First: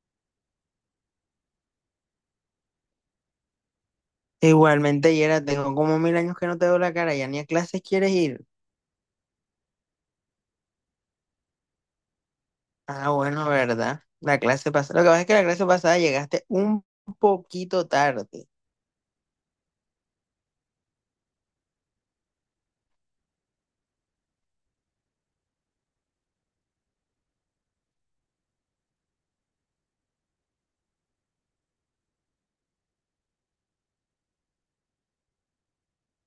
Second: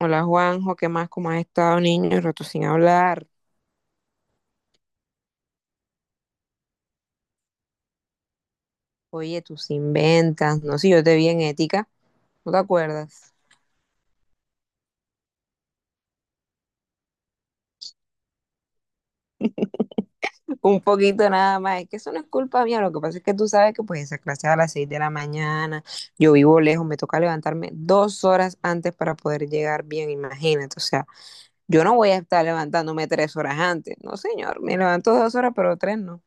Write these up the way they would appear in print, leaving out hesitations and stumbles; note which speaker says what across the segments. Speaker 1: Hola Juanjo, ¿qué más? ¿Cómo has estado, niño? Rato sin hablar.
Speaker 2: Igualmente, Yera, tengo como mil años que no te veo la cara, ya ni a clases quieres ir.
Speaker 1: Oye, tus inventas. No sé, yo te vi en ética, ¿no te
Speaker 2: Ah,
Speaker 1: acuerdas?
Speaker 2: bueno, ¿verdad? La clase pasada. Lo que pasa es que la clase pasada llegaste un poquito tarde.
Speaker 1: Un poquito nada más. Es que eso no es culpa mía. Lo que pasa es que tú sabes que pues esa clase es a las 6 de la mañana. Yo vivo lejos, me toca levantarme 2 horas antes para poder llegar bien, imagínate. O sea, yo no voy a estar levantándome 3 horas antes. No, señor, me levanto 2 horas, pero tres no.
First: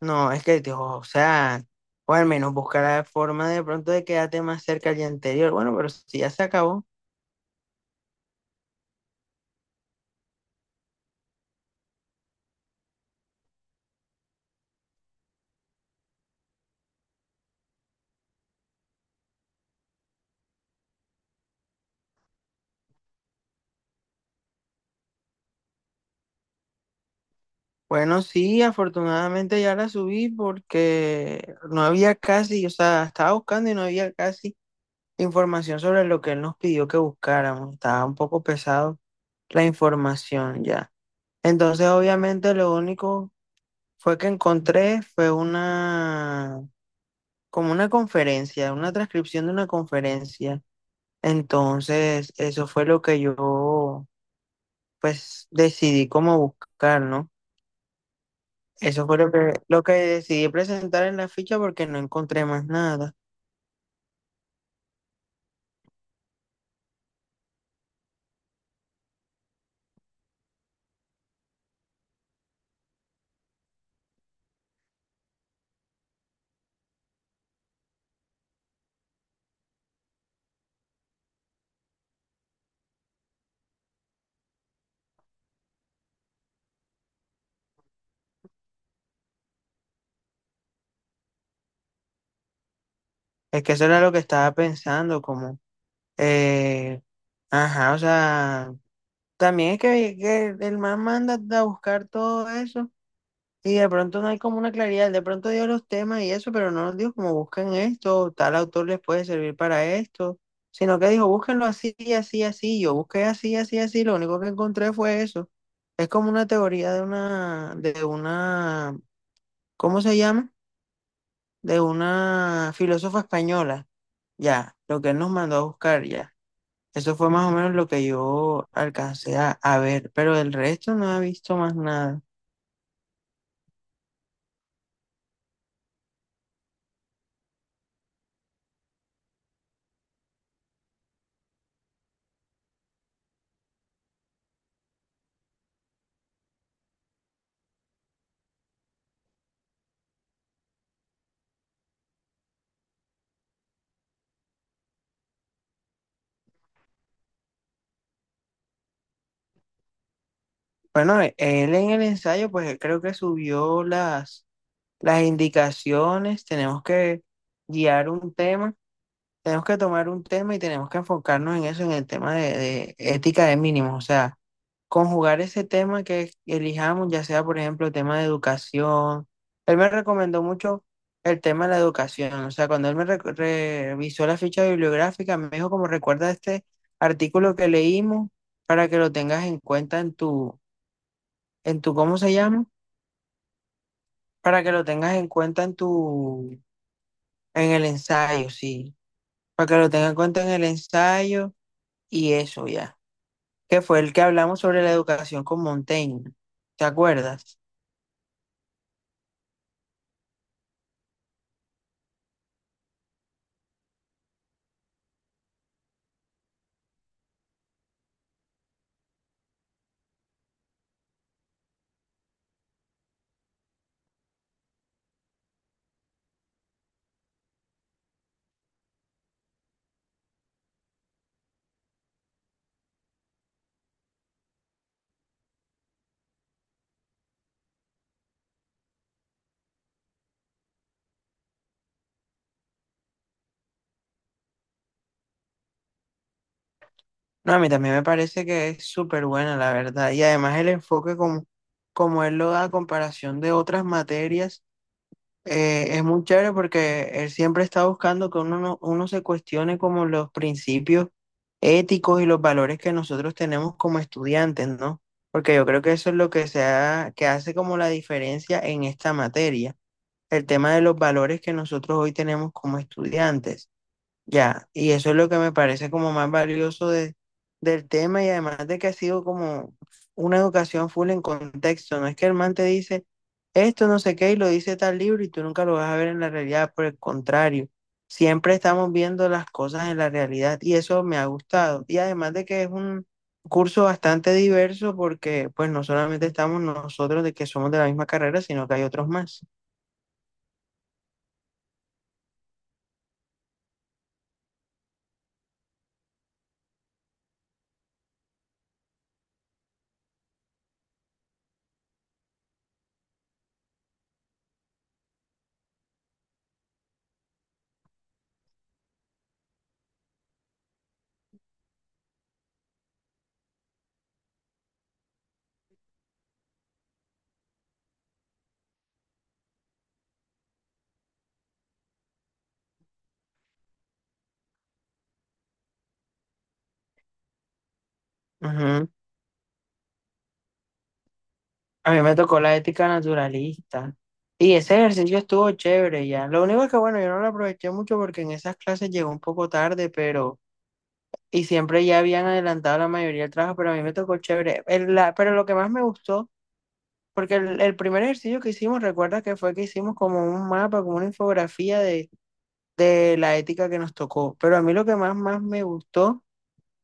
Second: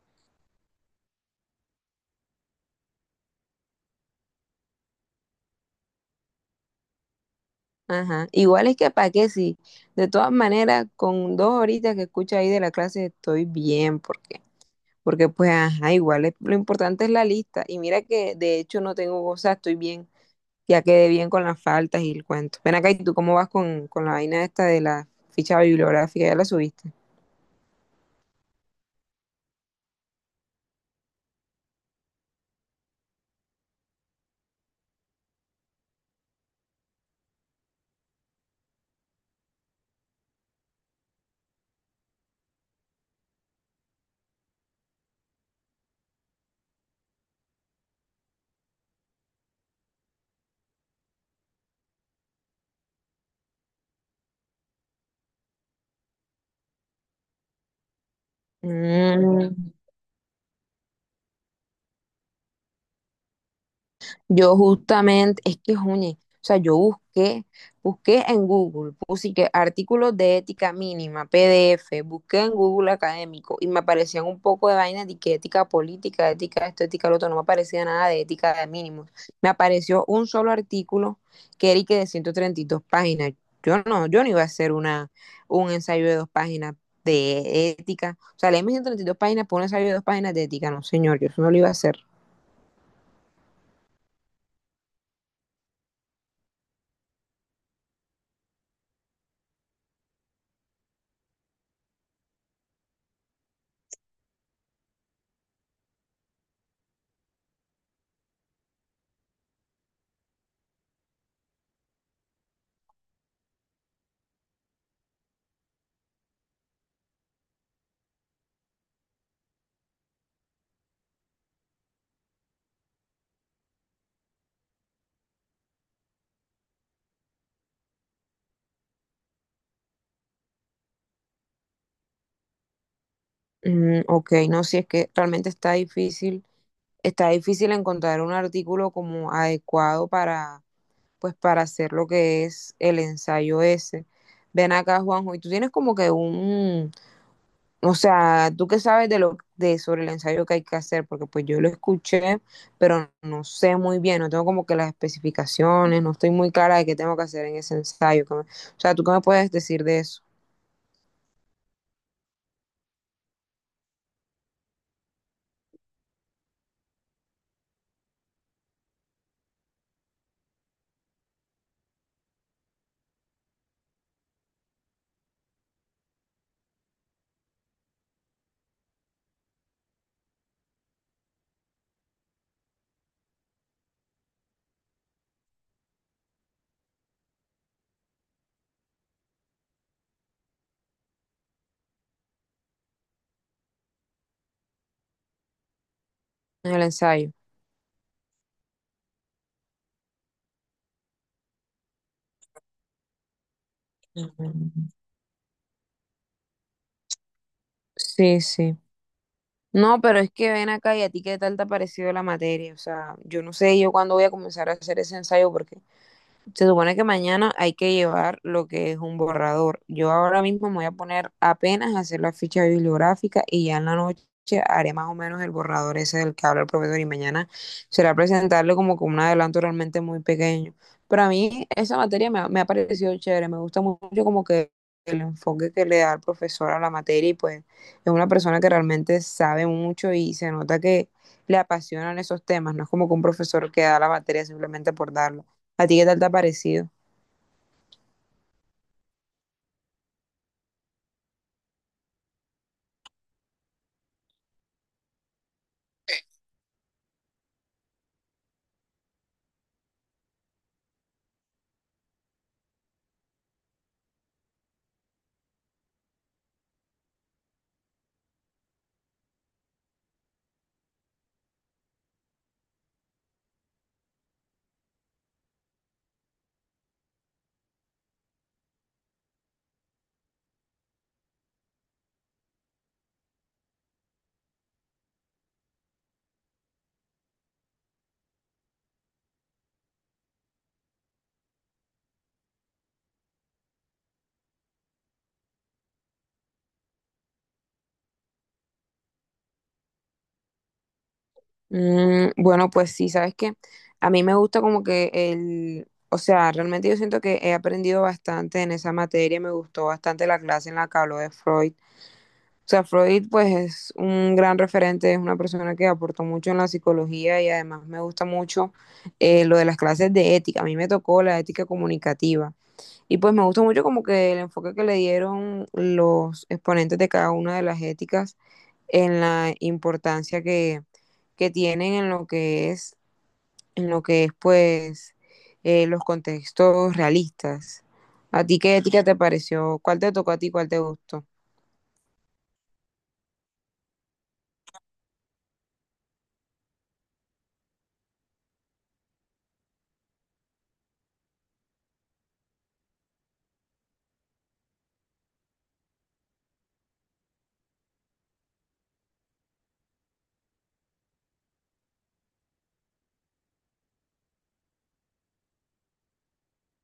Speaker 2: No, es que, tío, o sea, o al menos buscar la forma de pronto de quedarte más cerca al día anterior. Bueno, pero si ya se acabó.
Speaker 1: Ajá. Igual es que para qué sí. De todas maneras, con dos horitas que escucho ahí de la clase estoy bien, porque pues, ajá, igual lo importante es la lista. Y mira que de hecho no tengo cosas, estoy bien, ya quedé bien con las faltas y el cuento. Ven acá, ¿y tú cómo vas con la vaina esta de la ficha bibliográfica? ¿Ya la subiste?
Speaker 2: Bueno, sí, afortunadamente ya la subí porque no había casi, o sea, estaba buscando y no había casi información sobre lo que él nos pidió que buscáramos. Estaba un poco pesado la información ya. Entonces, obviamente, lo único fue que encontré fue una, como una conferencia, una transcripción de una conferencia. Entonces, eso fue lo que yo, pues, decidí cómo buscar, ¿no? Eso fue lo que,
Speaker 1: Mm.
Speaker 2: lo que decidí presentar en la ficha porque no encontré más nada.
Speaker 1: Yo justamente, es que, oye, o sea, yo busqué, busqué en Google, puse que artículos de ética mínima, PDF, busqué en Google académico y me aparecían un poco de vainas de que ética política, ética esto, ética lo otro, no me aparecía nada de ética de mínimos. Me apareció un solo artículo que era y que de 132 páginas. Yo no, yo no iba a hacer una, un ensayo de 2 páginas de ética. O sea, leerme 132 páginas por un ensayo de 2 páginas de ética, no, señor, yo eso no lo iba a hacer.
Speaker 2: Es que eso era lo que estaba pensando, como, eh, ajá, o sea, también es que el man manda a buscar todo eso. Sí, de pronto no hay como una claridad, de pronto dio los temas y eso, pero no nos dijo como busquen esto, tal autor les puede servir para esto, sino que dijo búsquenlo así, así, así, yo busqué así, así, así, lo único que encontré fue eso. Es como una teoría de una, ¿cómo se llama? De una filósofa española, ya, lo que él nos mandó a buscar, ya. Eso fue más o menos lo que yo alcancé a ver, pero el resto no he visto más nada.
Speaker 1: Mm, ok, no, si es que realmente está difícil encontrar un artículo como adecuado para, pues, para hacer lo que es el ensayo ese. Ven acá, Juanjo, y tú tienes como que un, o sea, tú qué sabes de lo de sobre el ensayo que hay que hacer, porque pues yo lo escuché, pero no sé muy bien, no tengo como que las especificaciones, no estoy muy clara de qué tengo que hacer en ese ensayo. O sea, ¿tú qué me puedes decir de eso,
Speaker 2: Bueno, él en el ensayo, pues creo que subió las indicaciones, tenemos que guiar un tema, tenemos que tomar un tema y tenemos que enfocarnos en eso, en el tema de ética de mínimos, o sea, conjugar ese tema que elijamos, ya sea, por ejemplo, el tema de educación. Él me recomendó mucho el tema de la educación, o sea, cuando él me revisó la ficha bibliográfica, me dijo como recuerda este artículo que leímos para que lo tengas en cuenta en tu, ¿cómo se llama? Para que lo tengas en cuenta en tu,
Speaker 1: en el ensayo?
Speaker 2: en el ensayo, sí. Para que lo tengas en cuenta en el ensayo y eso ya. Que fue el que hablamos sobre
Speaker 1: Mm.
Speaker 2: la educación con Montaigne. ¿Te acuerdas?
Speaker 1: Sí, sí. No, pero es que ven acá y a ti qué tal te ha parecido la materia. O sea, yo no sé yo cuándo voy a comenzar a hacer ese ensayo porque se supone que mañana hay que llevar lo que es un borrador. Yo ahora mismo me voy a poner apenas a hacer la ficha bibliográfica y ya en la noche haré más o menos el borrador ese del que habla el profesor y mañana será presentarle como con un adelanto realmente muy pequeño. Pero a mí esa materia me ha parecido chévere, me gusta mucho como que el enfoque que le da el profesor a la materia y pues es una persona que realmente sabe mucho y se nota que le apasionan esos temas, no es como que un profesor que da la materia simplemente por darla. ¿A ti qué tal te ha parecido?
Speaker 2: No, a mí también me parece que es súper buena, la verdad. Y además el enfoque como, como él lo da a comparación de otras materias. Es muy chévere porque él siempre está buscando que uno, no- uno se cuestione como los principios éticos y los valores que nosotros tenemos como estudiantes, ¿no? Porque yo creo que eso es lo que que hace como la diferencia en esta materia, el tema de los valores que nosotros hoy tenemos como estudiantes. Ya, y eso es lo que me parece como más valioso del tema y además de que ha sido como una educación full en contexto, no es que el man te dice esto no sé qué y lo dice tal libro y tú nunca lo vas a ver en la realidad, por el contrario, siempre estamos viendo las cosas en la realidad y eso me ha gustado. Y además de que es un curso bastante diverso porque pues no solamente estamos nosotros de que somos de la misma carrera, sino que hay otros más.
Speaker 1: Mm, bueno, pues sí, sabes que a mí me gusta como que el, o sea, realmente yo siento que he aprendido bastante en esa materia, me gustó bastante la clase en la que habló de Freud. O sea, Freud pues es un gran referente, es una persona que aportó mucho en la psicología y además me gusta mucho lo de las clases de ética. A mí me tocó la ética comunicativa. Y pues me gustó mucho como que el enfoque que le dieron los exponentes de cada una de las éticas en la importancia que tienen en lo que es, en lo que es pues los contextos realistas. ¿A ti qué ética te pareció? ¿Cuál te tocó a ti? ¿Cuál te gustó?
Speaker 2: A mí me tocó la ética naturalista. Y ese ejercicio estuvo chévere ya. Lo único es que, bueno, yo no lo aproveché mucho porque en esas clases llegó un poco tarde, pero... Y siempre ya habían adelantado la mayoría del trabajo, pero a mí me tocó chévere. Pero lo que más me gustó, porque el primer ejercicio que hicimos, recuerda que fue que hicimos como un mapa, como una infografía de la ética que nos tocó. Pero a mí lo que más me gustó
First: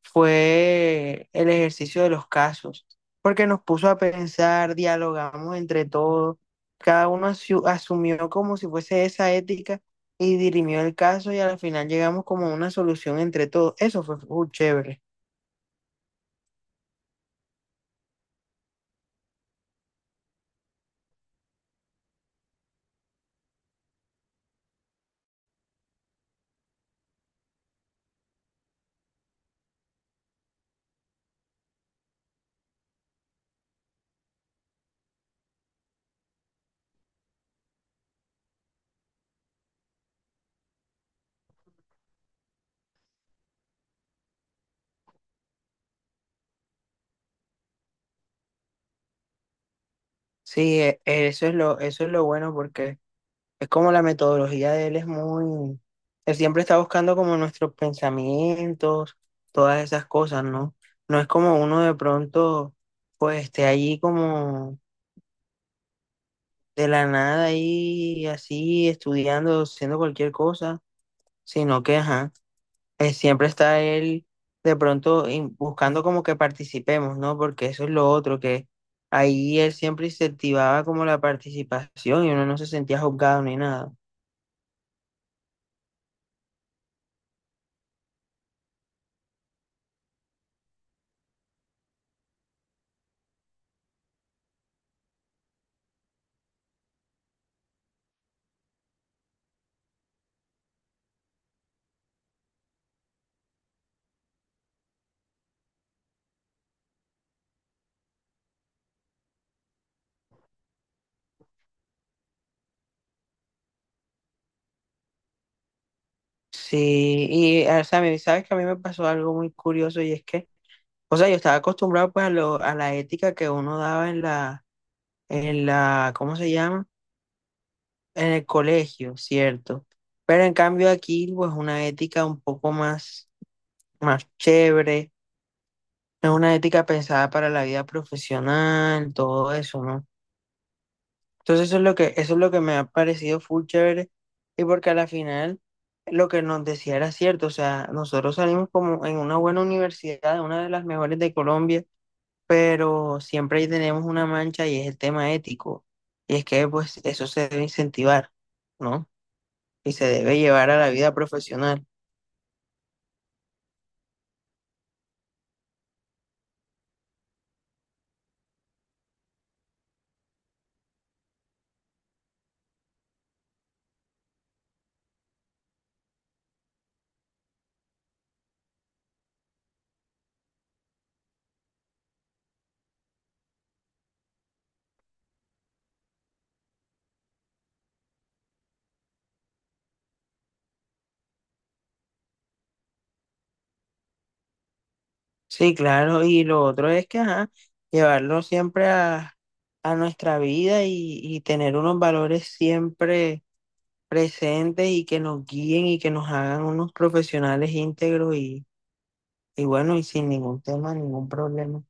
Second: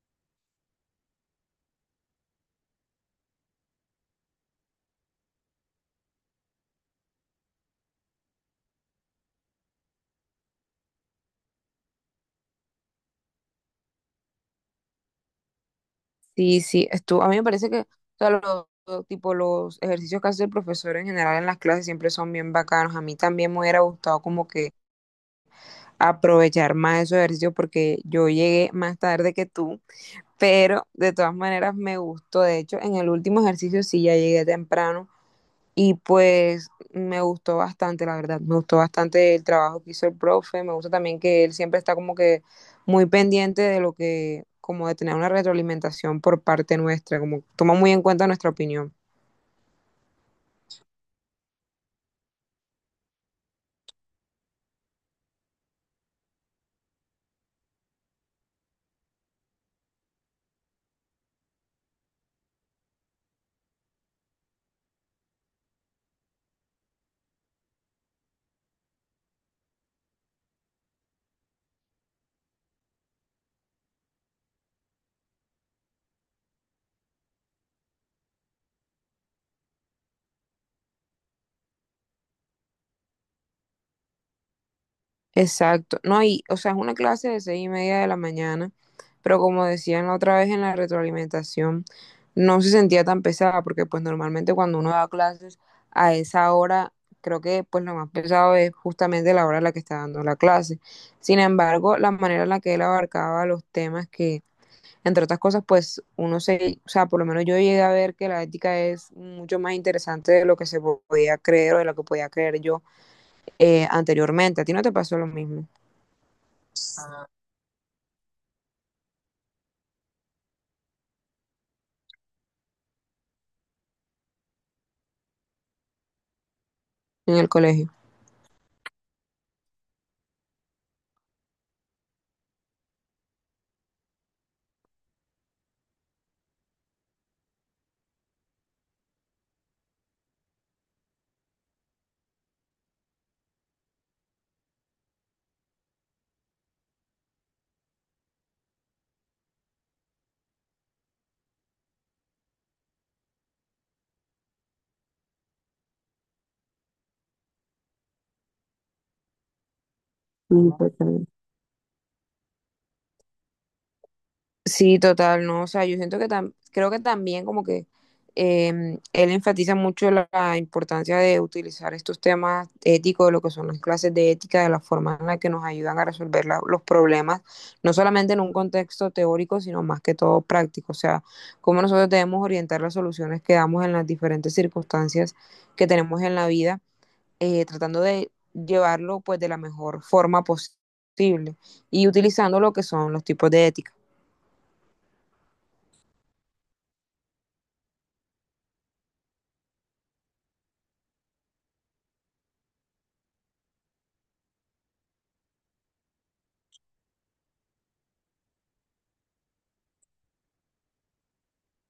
Speaker 2: fue el ejercicio de los casos, porque nos puso a pensar, dialogamos entre todos, cada uno asumió como si fuese esa ética y dirimió el caso y al final llegamos como a una solución entre todos. Eso fue full chévere.
Speaker 1: Sí, sí, estuvo, a mí me parece que o sea, los, tipo, los ejercicios que hace el profesor en general en las clases siempre son bien bacanos. A mí también me hubiera gustado como que aprovechar más esos ejercicios porque yo llegué más tarde que tú, pero de todas maneras me gustó. De hecho, en el último ejercicio sí ya llegué temprano y pues me gustó bastante, la verdad. Me gustó bastante el trabajo que hizo el profe. Me gusta también que él siempre está como que muy pendiente de lo que, como de tener una retroalimentación por parte nuestra, como toma muy en cuenta nuestra opinión.
Speaker 2: Sí, eso es eso es lo bueno porque es como la metodología de él es muy, él siempre está buscando como nuestros pensamientos, todas esas cosas, ¿no? No es como uno de pronto, pues esté allí como de la nada ahí así estudiando, haciendo cualquier cosa, sino que, ajá, siempre está él de pronto buscando como que participemos, ¿no? Porque eso es lo otro, que ahí él siempre incentivaba como la participación y uno no se sentía juzgado ni nada.
Speaker 1: Exacto, no, y, o sea, es una clase de 6:30 de la mañana, pero como decían la otra vez en la retroalimentación, no se sentía tan pesada, porque pues normalmente cuando uno da clases a esa hora, creo que pues lo más pesado es justamente la hora en la que está dando la clase. Sin embargo, la manera en la que él abarcaba los temas que, entre otras cosas, pues uno se, o sea, por lo menos yo llegué a ver que la ética es mucho más interesante de lo que se podía creer o de lo que podía creer yo anteriormente. ¿A ti no te pasó lo mismo?
Speaker 2: Sí, y o sea, a mí, sabes que a mí me pasó algo muy curioso y es que, o sea, yo estaba acostumbrado pues a la ética que uno daba en la, ¿cómo se llama?
Speaker 1: En el colegio.
Speaker 2: En el colegio, cierto. Pero en cambio aquí, pues una ética un poco más, más chévere, no es una ética pensada para la vida profesional, todo eso, ¿no? Entonces eso es eso es lo que me ha parecido full chévere y porque a la final lo que nos decía era cierto, o sea, nosotros salimos como en una buena universidad, una de las mejores de Colombia, pero siempre ahí tenemos una mancha y es el tema ético. Y es que pues eso se debe incentivar, ¿no? Y se debe
Speaker 1: Sí,
Speaker 2: llevar a la vida
Speaker 1: total.
Speaker 2: profesional.
Speaker 1: Sí, total, no, o sea, yo siento que creo que también como que él enfatiza mucho la importancia de utilizar estos temas éticos, lo que son las clases de ética, de la forma en la que nos ayudan a resolver los problemas, no solamente en un contexto teórico, sino más que todo práctico, o sea, cómo nosotros debemos orientar las soluciones que damos en las diferentes circunstancias que tenemos en la vida tratando de llevarlo pues de la mejor forma posible y utilizando lo que son los tipos de ética.
Speaker 2: Sí, claro, y lo otro es que, ajá, llevarlo siempre a nuestra vida y tener unos valores siempre presentes y que nos guíen y que nos hagan unos profesionales íntegros y bueno, y sin ningún tema, ningún problema.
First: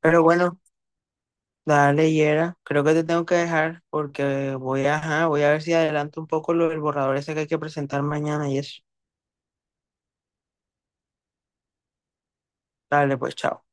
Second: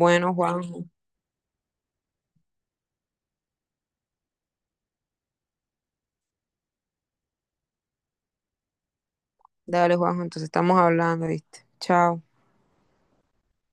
Speaker 2: Pero bueno,
Speaker 1: Juanjo,
Speaker 2: dale, Yera, creo que te tengo que dejar porque voy a, ajá, voy a ver si adelanto un poco lo del borrador ese que hay que presentar mañana y eso.
Speaker 1: dale Juanjo, entonces estamos hablando, ¿viste? Chao.
Speaker 2: Dale, pues, chao.